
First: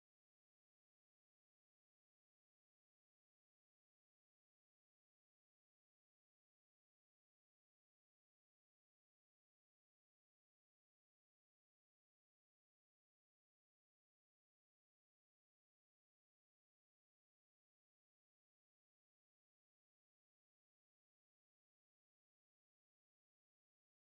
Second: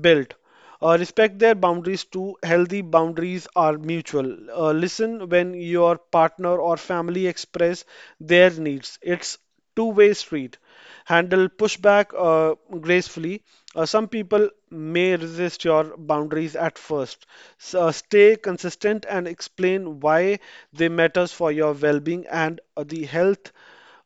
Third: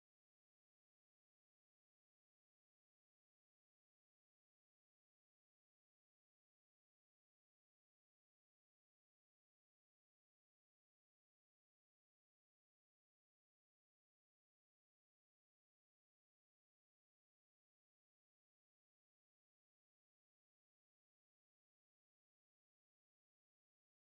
[SPEAKER 3] built. Respect their boundaries too. Healthy boundaries are mutual. Listen when your partner or family express their needs. It's two-way street. Handle pushback gracefully. Some people may resist your boundaries at first. Stay consistent and explain why they matters for your well-being and the health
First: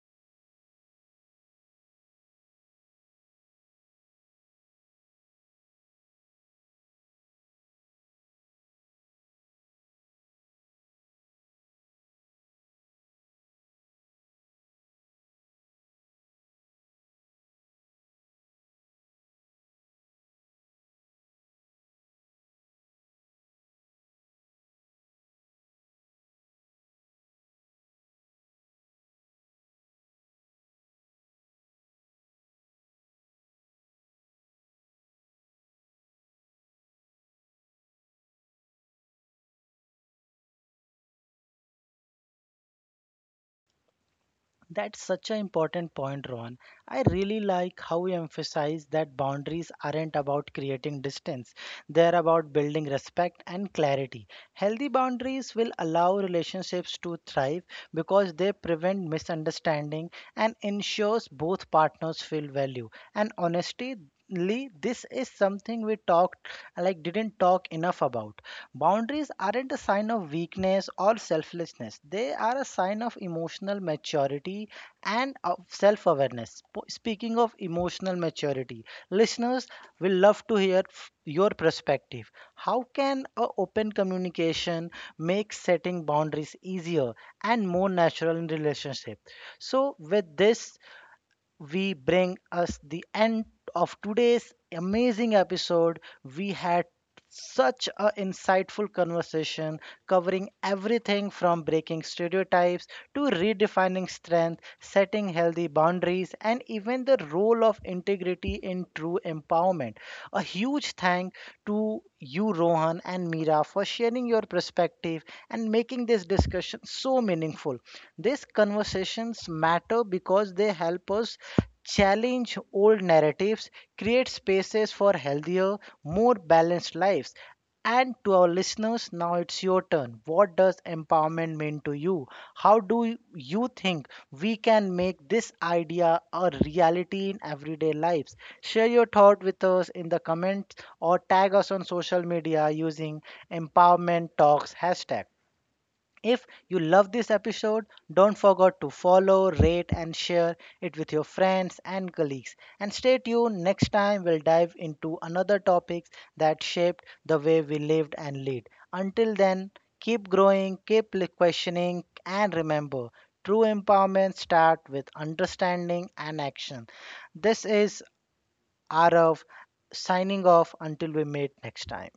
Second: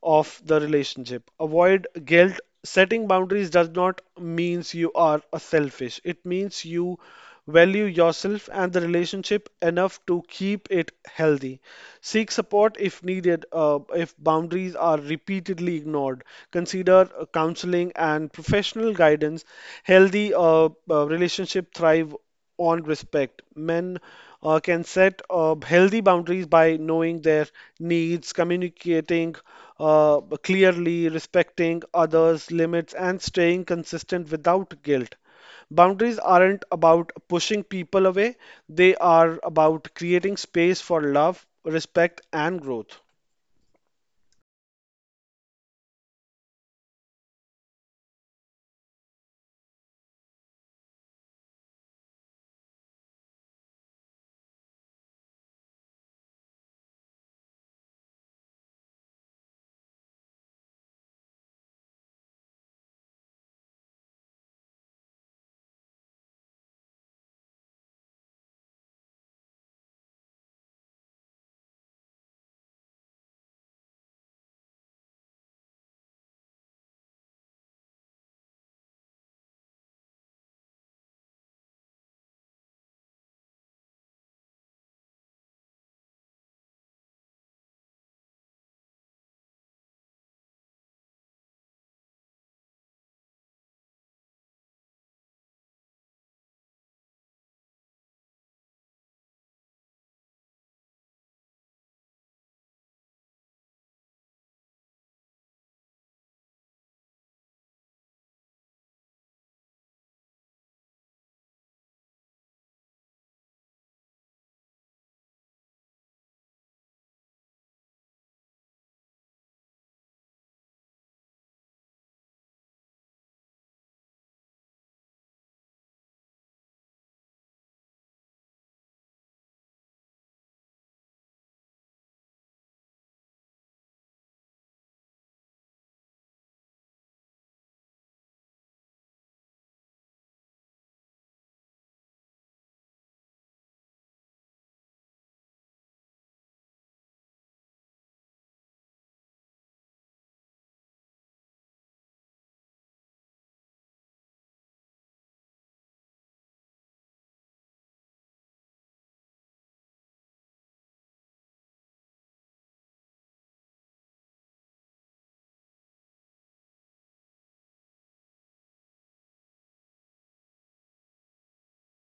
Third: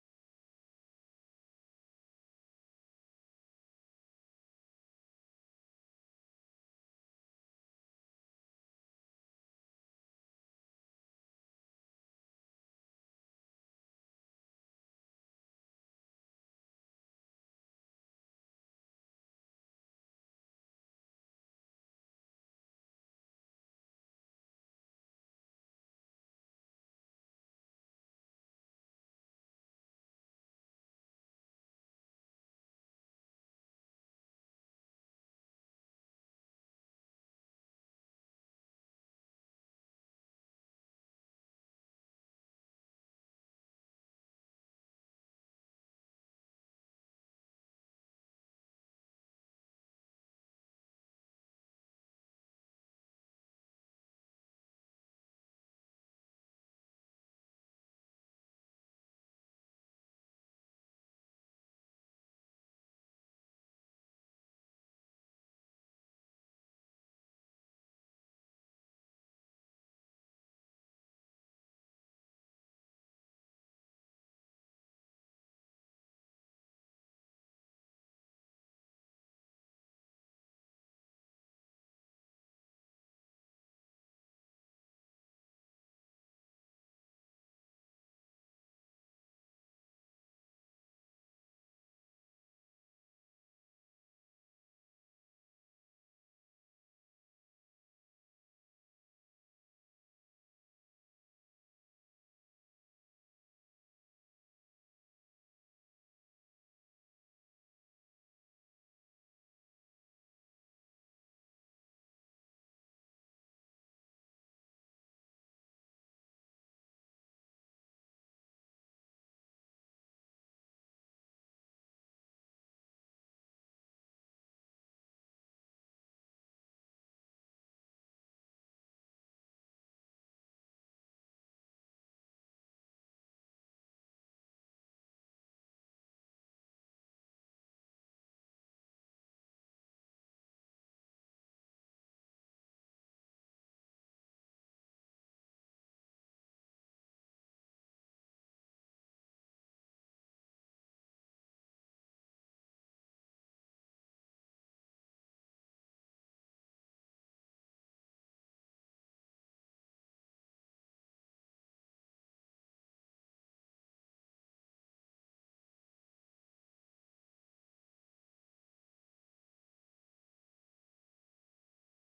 [SPEAKER 3] of the relationship. Avoid guilt. Setting boundaries does not means you are a selfish. It means you value yourself and the relationship enough to keep it healthy. Seek support if needed. If boundaries are repeatedly ignored, consider counseling and professional guidance. Healthy relationship thrive on respect. Men can set healthy boundaries by knowing their needs, communicating clearly, respecting others' limits, and staying consistent without guilt. Boundaries aren't about pushing people away, they are about creating space for love, respect, and growth.
[SPEAKER 1] That's such an important point, Rohan. I really like how you emphasize that boundaries aren't about creating distance, they're about building respect and clarity. Healthy boundaries will allow relationships to thrive because they prevent misunderstanding and ensures both partners feel value. And honestly, this is something we talked like didn't talk enough about. Boundaries aren't a sign of weakness or selflessness, they are a sign of emotional maturity and of self awareness. Speaking of emotional maturity, listeners will love to hear your perspective. How can a open communication make setting boundaries easier and more natural in relationship? So, with this, we bring us the end of today's amazing episode. We had such a insightful conversation covering everything from breaking stereotypes to redefining strength, setting healthy boundaries, and even the role of integrity in true empowerment. A huge thank to you, Rohan and Mira, for sharing your perspective and making this discussion so meaningful. These conversations matter because they help us challenge old narratives, create spaces for healthier, more balanced lives. And to our listeners, now it's your turn. What does empowerment mean to you? How do you think we can make this idea a reality in everyday lives? Share your thought with us in the comments or tag us on social media using empowerment talks hashtag. If you love this episode, don't forget to follow, rate, and share it with your friends and colleagues. And stay tuned, next time we'll dive into another topic that shaped the way we lived and lead. Until then, keep growing, keep questioning, and remember true empowerment starts with understanding and action. This is Arav signing off until we meet next time.